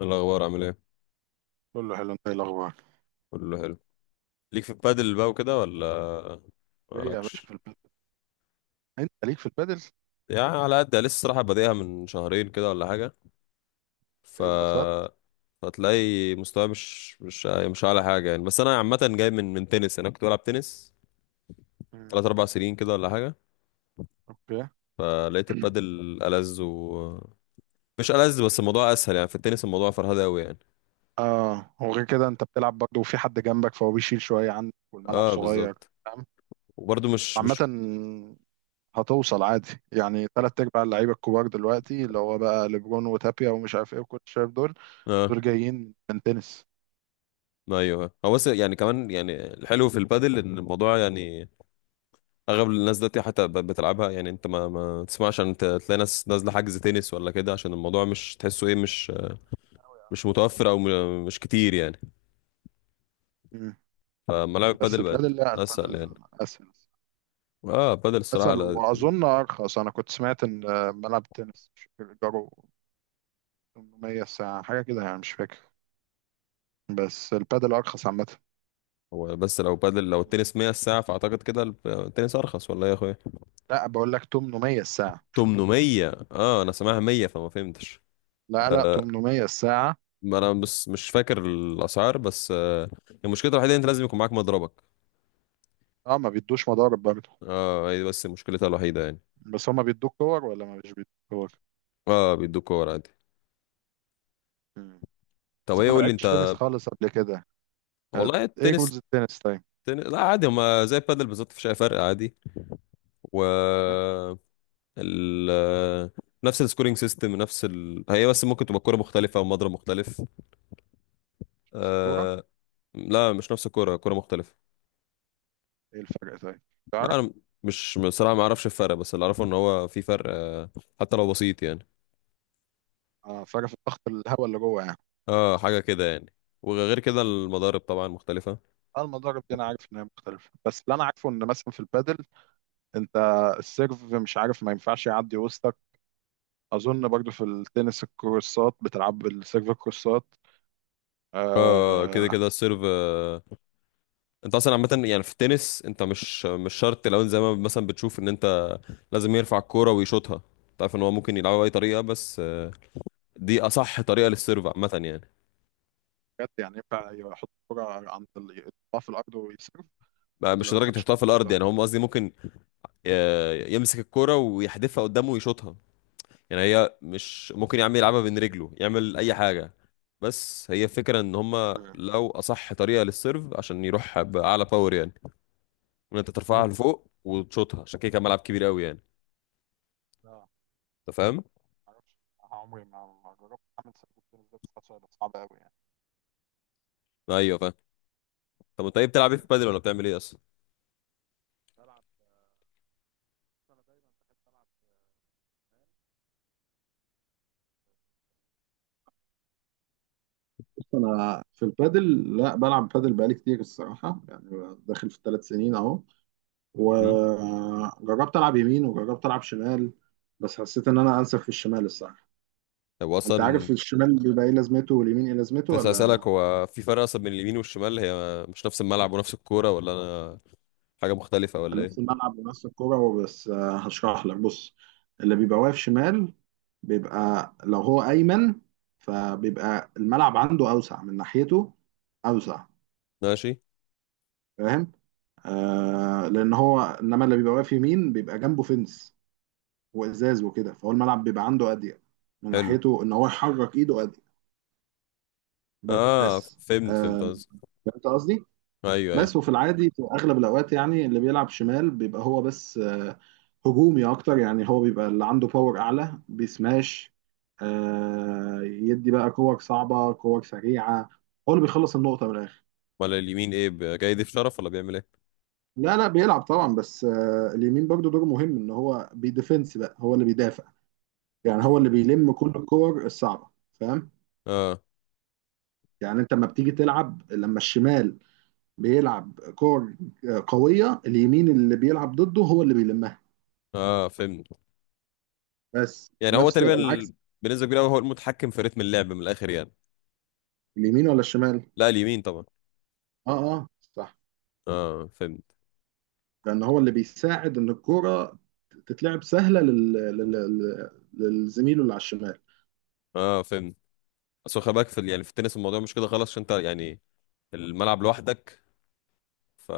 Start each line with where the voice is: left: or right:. left: الأخبار عامل إيه؟
right: كله حلو، انت ايه الاخبار؟
left: كله حلو. ليك في البادل بقى وكده ولا
right: ايه يا باشا
left: مالكش؟
right: في البدل. انت ليك في البدل؟
left: يعني على قد يعني، لسه الصراحة بادئها من شهرين كده ولا حاجة. ف
right: ايه، انبسطت؟
left: هتلاقي مستواي مش أعلى حاجة يعني. بس أنا عامة جاي من تنس، أنا كنت بلعب تنس
right: مم.
left: تلات أربع سنين كده ولا حاجة.
right: اوكي.
left: فلقيت البادل ألذ، مش ألذ بس الموضوع أسهل يعني. في التنس الموضوع فرهدة أوي يعني.
right: اه، وغير كده انت بتلعب برضه وفي حد جنبك، فهو بيشيل شويه عنك والملعب
left: اه
right: صغير.
left: بالظبط.
right: فاهم؟
left: وبرده مش
right: عامه،
left: مش
right: هتوصل عادي، يعني تلات ارباع اللعيبه الكبار دلوقتي، اللي هو بقى ليبرون وتابيا ومش عارف ايه وكل، شايف دول؟
left: اه
right: دول جايين من تنس.
left: ايوه، هو بس يعني كمان يعني الحلو في البادل ان الموضوع يعني اغلب الناس دلوقتي حتى بتلعبها يعني. انت ما تسمعش عشان تلاقي ناس نازله حجز تنس ولا كده، عشان الموضوع مش تحسه ايه، مش متوفر او مش كتير يعني.
right: مم.
left: فملاعب
right: بس
left: بادل بقت
right: البادل، لا،
left: اسهل يعني.
right: البادل اسهل.
left: اه بادل الصراحه
right: اسهل، واظن ارخص. انا كنت سمعت ان ملعب التنس، مش فاكر، ايجاره 800 الساعة، حاجة كده يعني، مش فاكر. بس البادل أرخص عامة.
left: هو بس لو بادل لو التنس 100 الساعه فاعتقد كده التنس ارخص ولا ايه يا اخويا؟
right: لا، بقول لك 800 الساعة.
left: 800، اه انا سامعها 100 فما فهمتش.
right: لا، لا،
left: آه.
right: 800 الساعة.
left: ما انا بس مش فاكر الاسعار بس آه. المشكله الوحيده إن انت لازم يكون معاك مضربك.
right: اه، ما بيدوش مضارب برضه؟
left: اه هي دي بس مشكلتها الوحيده يعني.
right: بس هما بيدوك كور ولا ما مش بيدوك كور؟
left: اه بيدوك كور عادي.
right: مم.
left: طب
right: بس
left: ايه
right: انا ما
left: قول لي انت.
right: لعبتش تنس خالص قبل كده. آه.
left: والله
right: ايه
left: التنس
right: رولز التنس طيب؟
left: لا عادي، هما زي البادل بالظبط مفيش اي فرق عادي. و
right: مم.
left: ال... نفس السكورينج سيستم، نفس هي بس ممكن تبقى كرة مختلفة ومضرب مختلف.
right: بس الكورة.
left: آه... لا مش نفس الكرة، كرة مختلفة.
right: ايه الفرق طيب؟
left: لا،
right: تعرف؟
left: انا مش بصراحة ما اعرفش الفرق، بس اللي اعرفه ان هو في فرق حتى لو بسيط يعني.
right: اه، فرق في الضغط الهواء اللي جوه يعني.
left: اه حاجة كده يعني. وغير كده
right: مم.
left: المضارب طبعا مختلفة.
right: اه، المضارب دي انا عارف ان هي مختلفة، بس اللي انا عارفه ان مثلا في البادل انت. السيرف، مش عارف، ما ينفعش يعدي وسطك. اظن برضو في التنس الكورسات بتلعب بالسيرف الكورسات.
left: اه كده
right: آه.
left: كده السيرف انت اصلا عامة يعني في التنس انت مش شرط. لو انت زي ما مثلا بتشوف ان انت لازم يرفع الكوره ويشوطها، تعرف ان هو ممكن يلعبها باي طريقه، بس دي اصح طريقه للسيرف عامه يعني.
right: بجد؟ يعني ينفع يحط الكرة عند يحطها في الارض ويسيرف؟
left: بقى
right: ولا
left: مش
right: ما
left: لدرجه
right: ينفعش
left: يحطها في
right: تحط في
left: الارض
right: الارض؟
left: يعني، هم قصدي ممكن يمسك الكوره ويحدفها قدامه ويشوطها. يعني هي مش ممكن يا عم يلعبها بين رجله يعمل اي حاجه، بس هي فكرة ان هم
right: مم.
left: لو اصح طريقة للسيرف عشان يروح باعلى باور يعني، ان انت ترفعها
right: مم.
left: لفوق وتشوطها. عشان كده كان ملعب كبير قوي يعني.
right: لا،
left: انت فاهم.
right: معرفش. عمري ما جربت اعمل سيرف التنس ده، بس حاسه هيبقى صعب قوي يعني.
left: ايوه فاهم. طب انت ايه بتلعب ايه في
right: بس.
left: البادل ولا بتعمل ايه اصلا؟
right: بلعب. بس انا دايما بحب العب. بص، انا في البادل، لا، بلعب بادل بقالي كتير الصراحه، يعني داخل في الثلاث سنين اهو.
left: امم.
right: وجربت العب يمين، وجربت العب شمال. بس حسيت ان انا انسب في الشمال الصراحه.
left: طب
right: انت
left: اصلا
right: عارف الشمال بيبقى ايه لازمته واليمين ايه
left: كنت
right: لازمته
left: لسه
right: ولا؟
left: هسألك، هو في فرق أصلا بين اليمين والشمال؟ هي مش نفس الملعب ونفس الكورة، ولا أنا حاجة مختلفة ولا
right: نفس
left: إيه؟
right: الملعب ونفس الكوره. وبس، هشرح لك. بص. اللي بيبقى واقف شمال، بيبقى لو هو ايمن، فبيبقى الملعب عنده اوسع من ناحيته. اوسع.
left: ماشي.
right: فاهم؟ لان هو، انما اللي بيبقى واقف يمين بيبقى جنبه فنس وازاز وكده، فهو الملعب بيبقى عنده اضيق من
left: حلو.
right: ناحيته، ان هو يحرك ايده اضيق.
left: آه
right: بس،
left: فهمت
right: آه
left: فهمت قصدي.
right: فهمت قصدي.
left: أيوه أيوه.
right: بس وفي العادي في اغلب الاوقات، يعني اللي بيلعب شمال بيبقى هو بس هجومي اكتر. يعني هو بيبقى اللي عنده باور اعلى، بيسماش، يدي بقى كور صعبه كور سريعه. هو اللي بيخلص النقطه من الاخر.
left: أمال اليمين إيه، جاي يضيف شرف ولا بيعمل إيه؟
right: لا، لا، بيلعب طبعا، بس اليمين برضو دوره مهم، ان هو بيديفنس بقى، هو اللي بيدافع. يعني هو
left: مم.
right: اللي بيلم كل الكور الصعبه. فاهم؟
left: آه.
right: يعني انت لما بتيجي تلعب، لما الشمال بيلعب كور قويه، اليمين اللي بيلعب ضده هو اللي بيلمها.
left: آه فهمت.
right: بس،
left: يعني هو
right: ونفس
left: تقريبا
right: العكس.
left: بنسبة كبيرة أوي هو المتحكم في رتم اللعب من الآخر يعني.
right: اليمين ولا الشمال؟
left: لا اليمين طبعا.
right: اه، اه، صح.
left: آه فهمت.
right: لان هو اللي بيساعد ان الكرة تتلعب سهلة للزميله اللي على الشمال.
left: آه فهمت. أصل خلي بالك في يعني في التنس الموضوع مش كده خالص عشان أنت يعني الملعب لوحدك. ف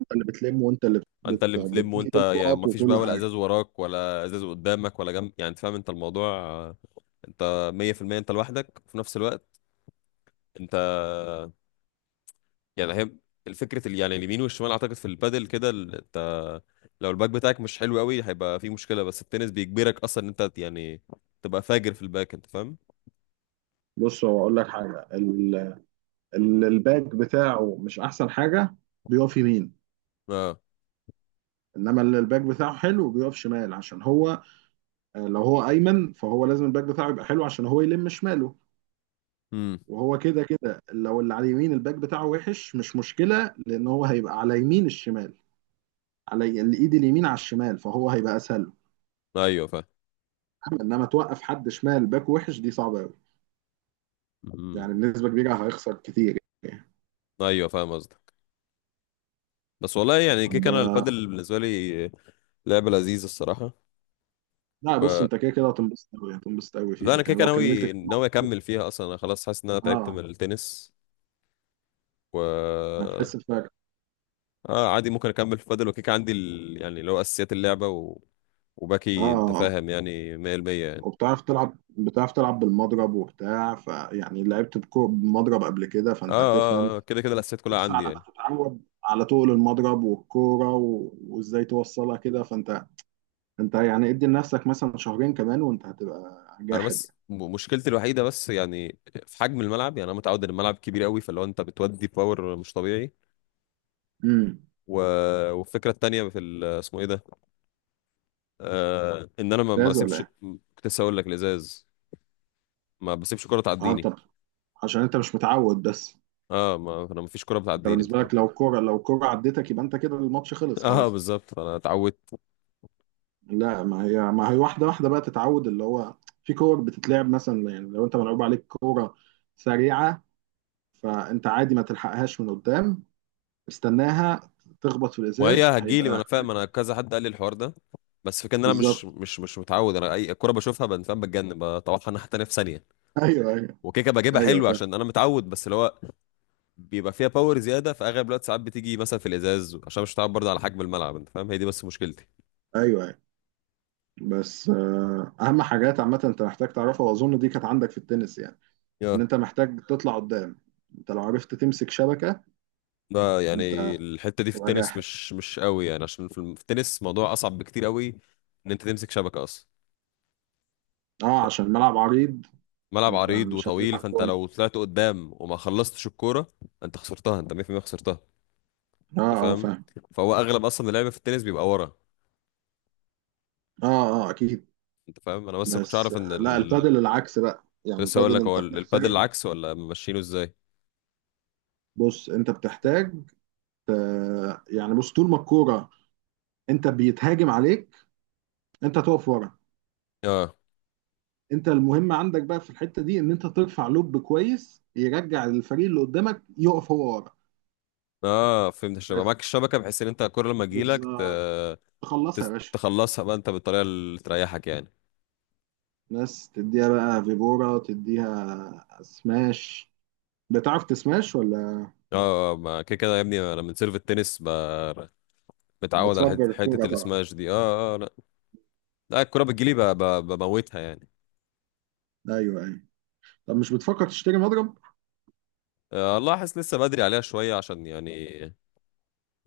right: انت اللي بتلم، وانت اللي
left: انت اللي بتلم
right: بتجيب
left: وانت يا ما
right: النقط
left: فيش
right: وكل
left: بقى، ولا
right: حاجة.
left: ازاز وراك ولا ازاز قدامك ولا جنب، يعني انت فاهم انت الموضوع انت 100% انت لوحدك. وفي نفس الوقت انت يعني هي الفكره يعني اليمين والشمال اعتقد في البادل كده انت لو الباك بتاعك مش حلو قوي هيبقى في مشكله. بس التنس بيجبرك اصلا ان انت يعني تبقى فاجر في الباك. انت فاهم.
right: بص، هو اقول لك حاجة. الباك بتاعه مش احسن حاجة، بيقف يمين.
left: اه.
right: انما اللي الباك بتاعه حلو بيقف شمال، عشان هو لو هو ايمن فهو لازم الباك بتاعه يبقى حلو عشان هو يلم شماله.
left: امم.
right: وهو كده كده لو اللي على اليمين الباك بتاعه وحش مش مشكلة، لأن هو هيبقى على يمين الشمال، على الإيد اليمين على الشمال، فهو هيبقى أسهل له.
left: ايوه فاهم.
right: إنما توقف حد شمال باك وحش دي صعبة أوي.
left: امم.
right: يعني بنسبة كبيرة هيخسر كتير يعني.
left: ايوه فاهم قصدك. بس والله يعني كيك،
right: طب.
left: انا البادل بالنسبه لي لعبه لذيذه الصراحه.
right: لا، بص، أنت كده كده هتنبسط أوي، هتنبسط أوي
left: ده
right: فيها
left: انا كده
right: يعني
left: كده
right: لو كملت
left: ناوي ناوي اكمل فيها اصلا، انا خلاص حاسس ان انا تعبت
right: أه.
left: من التنس. و
right: هتحس بفرق.
left: اه عادي، ممكن اكمل في بادل وكيك عندي يعني اللي هو اساسيات اللعبه
right: أه.
left: وباقي انت
right: آه.
left: فاهم يعني 100% يعني.
right: وبتعرف تلعب، بتعرف تلعب بالمضرب وبتاع، فيعني لعبت بمضرب قبل كده،
left: اه
right: فأنت هتفهم.
left: اه آه، كده كده الاساسيات كلها
right: بس
left: عندي
right: على ما
left: يعني.
right: تتعود على طول المضرب والكورة وازاي توصلها كده، فانت انت يعني ادي لنفسك مثلا شهرين كمان، وانت هتبقى
left: انا
right: جاحد
left: بس
right: يعني.
left: مشكلتي الوحيده بس يعني في حجم الملعب. يعني انا متعود ان الملعب كبير قوي، فاللي هو انت بتودي باور مش طبيعي.
right: امم.
left: و... والفكره التانيه في اسمه ايه ده، آه ان انا ما
right: جاهز ولا
left: بسيبش.
right: ايه؟
left: كنت لسه اقول لك، الازاز ما بسيبش كره
right: اه،
left: تعديني.
right: انت عشان انت مش متعود بس.
left: اه ما انا مفيش كوره
right: انت
left: بتعديني انت
right: بالنسبة لك،
left: فاهم.
right: لو الكورة عدتك يبقى انت كده الماتش خلص
left: اه
right: خلاص.
left: بالظبط انا اتعودت.
right: لا، ما هي واحدة واحدة بقى تتعود، اللي هو في كور بتتلعب مثلا. يعني لو انت ملعوب عليك كورة سريعة، فانت عادي ما تلحقهاش من قدام. استناها تخبط في
left: وهي
right: الازاز
left: هتجيلي ما
right: هيبقى.
left: انا فاهم، انا كذا حد قال لي الحوار ده. بس فكان انا مش
right: بالظبط.
left: مش مش متعود. انا اي كوره بشوفها فاهم، بتجنن بطوحها ناحيه تانيه في ثانيه.
right: ايوه، ايوه.
left: وكيكه بجيبها
right: ايوه
left: حلو
right: فاهم.
left: عشان انا متعود، بس اللي هو بيبقى فيها باور زياده في اغلب الوقت. ساعات بتيجي مثلا في الازاز عشان مش متعود برضه على حجم الملعب، انت فاهم، هي دي بس مشكلتي.
right: ايوه، ايوه. بس اهم حاجات عامه انت محتاج تعرفها، واظن دي كانت عندك في التنس يعني. ان
left: يا.
right: انت محتاج تطلع قدام. انت لو عرفت تمسك شبكه،
left: ده يعني
right: انت
left: الحته دي في
right: تبقى
left: التنس
right: جاحد.
left: مش قوي يعني، عشان في في التنس موضوع اصعب بكتير قوي ان انت تمسك شبكه اصلا.
right: اه، عشان الملعب عريض.
left: ملعب
right: انت
left: عريض
right: مش
left: وطويل،
right: هتلحق
left: فانت
right: كوره.
left: لو طلعت قدام وما خلصتش الكوره انت خسرتها، انت 100% خسرتها.
right: اه،
left: انت
right: اه،
left: فاهم.
right: فاهم.
left: فهو اغلب اصلا اللعب في التنس بيبقى ورا.
right: اه، اه، اكيد.
left: انت فاهم، انا بس ما كنتش
right: بس
left: اعرف ان
right: لا، البادل العكس بقى. يعني
left: لسه هقول
right: البادل
left: لك هو
right: انت بتحتاج.
left: البادل العكس ولا ماشيينه ازاي.
right: بص انت بتحتاج يعني، بص، طول ما الكوره انت بيتهاجم عليك، انت تقف ورا.
left: اه
right: انت المهم عندك بقى في الحته دي، ان انت ترفع لوب كويس يرجع الفريق اللي قدامك يقف هو ورا.
left: اه فهمت، الشبكه
right: بس.
left: معاك الشبكه بحيث ان انت الكوره لما تجيلك
right: بالظبط. تخلصها يا باشا.
left: تخلصها بقى انت بالطريقه اللي تريحك يعني.
right: بس تديها بقى فيبورا، تديها سماش. بتعرف تسماش ولا؟
left: اه آه، ما كده كده يا ابني انا من سيرف التنس متعود على
right: بتفجر
left: حته حته
right: الكوره طبعا.
left: السماش دي اه اه آه، لا. لا الكوره بتجيلي بموتها يعني.
right: ايوه، ايوه. طب مش بتفكر تشتري مضرب؟
left: آه، والله حاسس لسه بدري عليها شوية، عشان يعني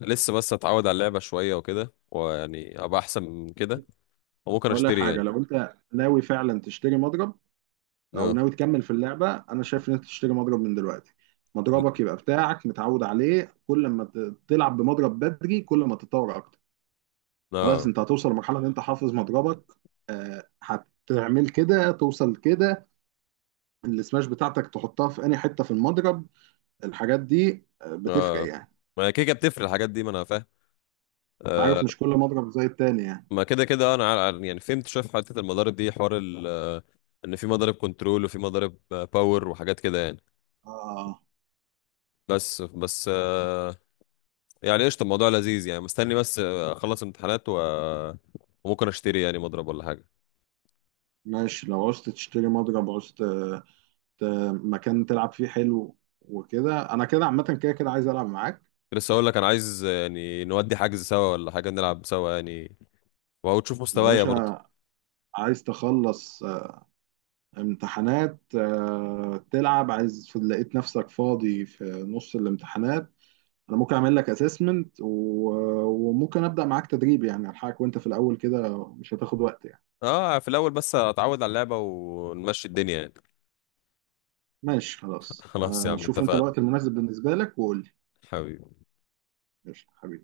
left: لسه بس اتعود على اللعبة شوية وكده، ويعني ابقى احسن من كده وممكن
right: اقول لك
left: اشتري
right: حاجه،
left: يعني.
right: لو انت ناوي فعلا تشتري مضرب، او
left: اه
right: ناوي تكمل في اللعبه، انا شايف ان انت تشتري مضرب من دلوقتي. مضربك يبقى بتاعك متعود عليه. كل ما تلعب بمضرب بدري، كل ما تتطور اكتر. خلاص،
left: اه
right: انت هتوصل لمرحله ان انت حافظ مضربك، هتعمل كده توصل كده. السماش بتاعتك تحطها في انهي حته في المضرب، الحاجات دي بتفرق
left: اه،
right: يعني.
left: ما هي كده كده بتفرق الحاجات دي ما انا فاهم.
right: انت
left: آه
right: عارف مش كل مضرب زي التاني يعني.
left: ما كده كده انا يعني فهمت شوية في حتة المضارب دي، حوار ال آه، ان في مضارب كنترول وفي مضارب آه، باور وحاجات كده يعني.
right: اه.
left: بس
right: بس.
left: آه. يعني قشطة، الموضوع لذيذ يعني. مستني بس آه، اخلص امتحانات وممكن اشتري يعني مضرب ولا حاجة.
right: ماشي، لو عوزت تشتري مضرب، عوزت ت- مكان تلعب فيه حلو وكده، انا كده عامه كده كده عايز العب معاك.
left: لسه اقول لك، انا عايز يعني نودي حجز سوا ولا حاجه نلعب سوا يعني، وتشوف
right: يا
left: مستوايا برضه.
right: باشا، عايز تخلص امتحانات تلعب، عايز لقيت نفسك فاضي في نص الامتحانات، انا ممكن اعمل لك اسسمنت، وممكن ابدا معاك تدريب، يعني الحقك وانت في الاول كده مش هتاخد وقت يعني.
left: اه في الاول بس اتعود على اللعبه ونمشي الدنيا يعني.
right: ماشي، خلاص،
left: خلاص يا عم
right: شوف انت
left: اتفقنا.
right: الوقت المناسب بالنسبه لك وقول لي.
left: حبيبي.
right: ماشي حبيبي.